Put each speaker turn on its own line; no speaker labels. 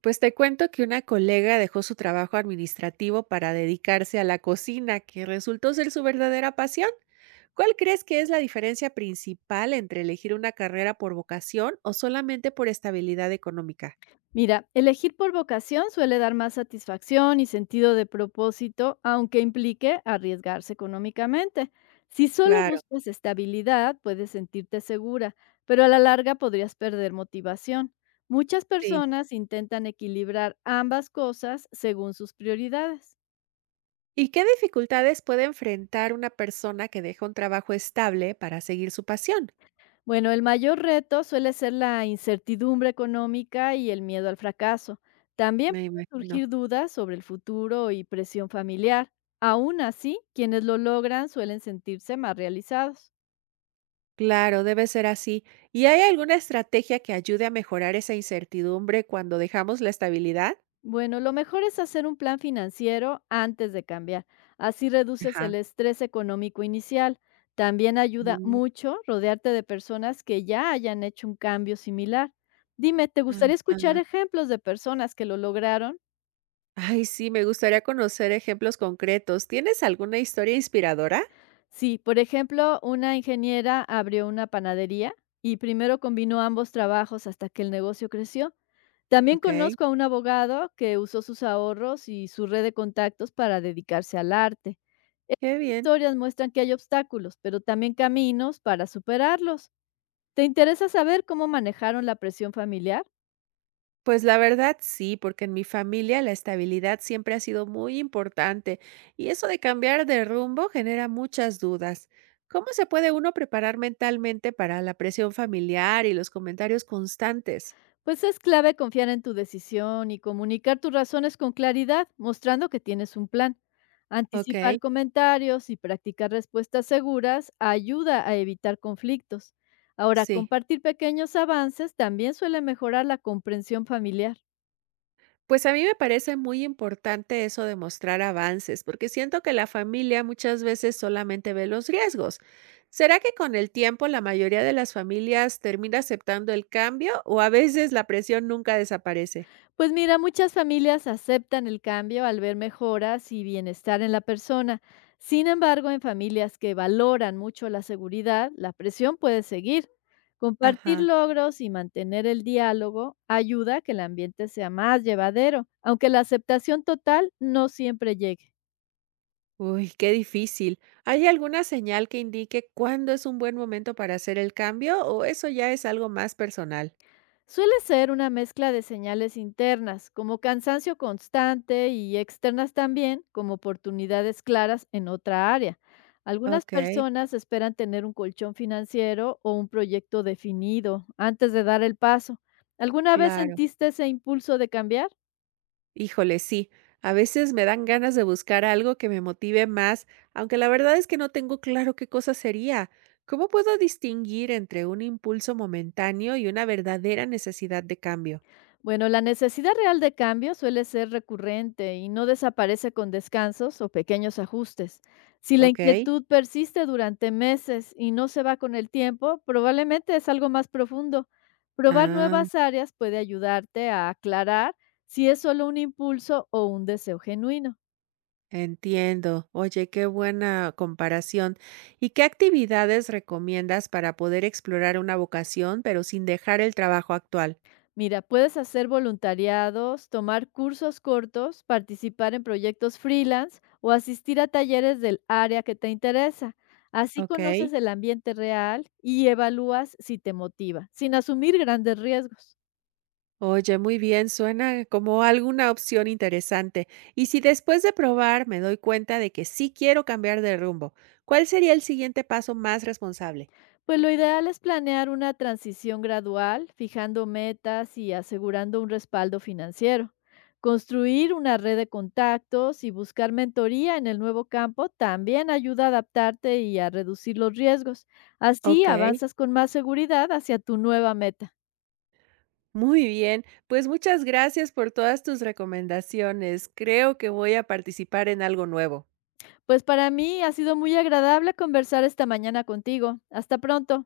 Pues te cuento que una colega dejó su trabajo administrativo para dedicarse a la cocina, que resultó ser su verdadera pasión. ¿Cuál crees que es la diferencia principal entre elegir una carrera por vocación o solamente por estabilidad económica?
Mira, elegir por vocación suele dar más satisfacción y sentido de propósito, aunque implique arriesgarse económicamente. Si solo
Claro,
buscas estabilidad, puedes sentirte segura, pero a la larga podrías perder motivación. Muchas
sí.
personas intentan equilibrar ambas cosas según sus prioridades.
¿Y qué dificultades puede enfrentar una persona que deja un trabajo estable para seguir su pasión?
Bueno, el mayor reto suele ser la incertidumbre económica y el miedo al fracaso. También
Me
pueden
imagino.
surgir dudas sobre el futuro y presión familiar. Aún así, quienes lo logran suelen sentirse más realizados.
Claro, debe ser así. ¿Y hay alguna estrategia que ayude a mejorar esa incertidumbre cuando dejamos la estabilidad?
Bueno, lo mejor es hacer un plan financiero antes de cambiar. Así reduces
Ajá.
el estrés económico inicial. También ayuda mucho rodearte de personas que ya hayan hecho un cambio similar. Dime, ¿te gustaría escuchar
Ajá.
ejemplos de personas que lo lograron?
Ay, sí, me gustaría conocer ejemplos concretos. ¿Tienes alguna historia inspiradora?
Sí, por ejemplo, una ingeniera abrió una panadería y primero combinó ambos trabajos hasta que el negocio creció. También
Okey,
conozco a un abogado que usó sus ahorros y su red de contactos para dedicarse al arte.
qué
Estas
bien.
historias muestran que hay obstáculos, pero también caminos para superarlos. ¿Te interesa saber cómo manejaron la presión familiar?
Pues la verdad sí, porque en mi familia la estabilidad siempre ha sido muy importante y eso de cambiar de rumbo genera muchas dudas. ¿Cómo se puede uno preparar mentalmente para la presión familiar y los comentarios constantes?
Pues es clave confiar en tu decisión y comunicar tus razones con claridad, mostrando que tienes un plan. Anticipar
Okey,
comentarios y practicar respuestas seguras ayuda a evitar conflictos. Ahora,
sí.
compartir pequeños avances también suele mejorar la comprensión familiar.
Pues a mí me parece muy importante eso de mostrar avances, porque siento que la familia muchas veces solamente ve los riesgos. ¿Será que con el tiempo la mayoría de las familias termina aceptando el cambio o a veces la presión nunca desaparece?
Pues mira, muchas familias aceptan el cambio al ver mejoras y bienestar en la persona. Sin embargo, en familias que valoran mucho la seguridad, la presión puede seguir. Compartir
Ajá.
logros y mantener el diálogo ayuda a que el ambiente sea más llevadero, aunque la aceptación total no siempre llegue.
Uy, qué difícil. ¿Hay alguna señal que indique cuándo es un buen momento para hacer el cambio o eso ya es algo más personal?
Suele ser una mezcla de señales internas, como cansancio constante, y externas también, como oportunidades claras en otra área. Algunas
Ok,
personas esperan tener un colchón financiero o un proyecto definido antes de dar el paso. ¿Alguna vez
claro.
sentiste ese impulso de cambiar?
Híjole, sí. A veces me dan ganas de buscar algo que me motive más, aunque la verdad es que no tengo claro qué cosa sería. ¿Cómo puedo distinguir entre un impulso momentáneo y una verdadera necesidad de cambio?
Bueno, la necesidad real de cambio suele ser recurrente y no desaparece con descansos o pequeños ajustes. Si la
¿Ok?
inquietud persiste durante meses y no se va con el tiempo, probablemente es algo más profundo. Probar
Ah,
nuevas áreas puede ayudarte a aclarar si es solo un impulso o un deseo genuino.
entiendo. Oye, qué buena comparación. ¿Y qué actividades recomiendas para poder explorar una vocación, pero sin dejar el trabajo actual?
Mira, puedes hacer voluntariados, tomar cursos cortos, participar en proyectos freelance o asistir a talleres del área que te interesa. Así
¿Ok?
conoces el ambiente real y evalúas si te motiva, sin asumir grandes riesgos.
Oye, muy bien, suena como alguna opción interesante. Y si después de probar me doy cuenta de que sí quiero cambiar de rumbo, ¿cuál sería el siguiente paso más responsable?
Pues lo ideal es planear una transición gradual, fijando metas y asegurando un respaldo financiero. Construir una red de contactos y buscar mentoría en el nuevo campo también ayuda a adaptarte y a reducir los riesgos. Así
Ok.
avanzas con más seguridad hacia tu nueva meta.
Muy bien, pues muchas gracias por todas tus recomendaciones. Creo que voy a participar en algo nuevo.
Pues para mí ha sido muy agradable conversar esta mañana contigo. Hasta pronto.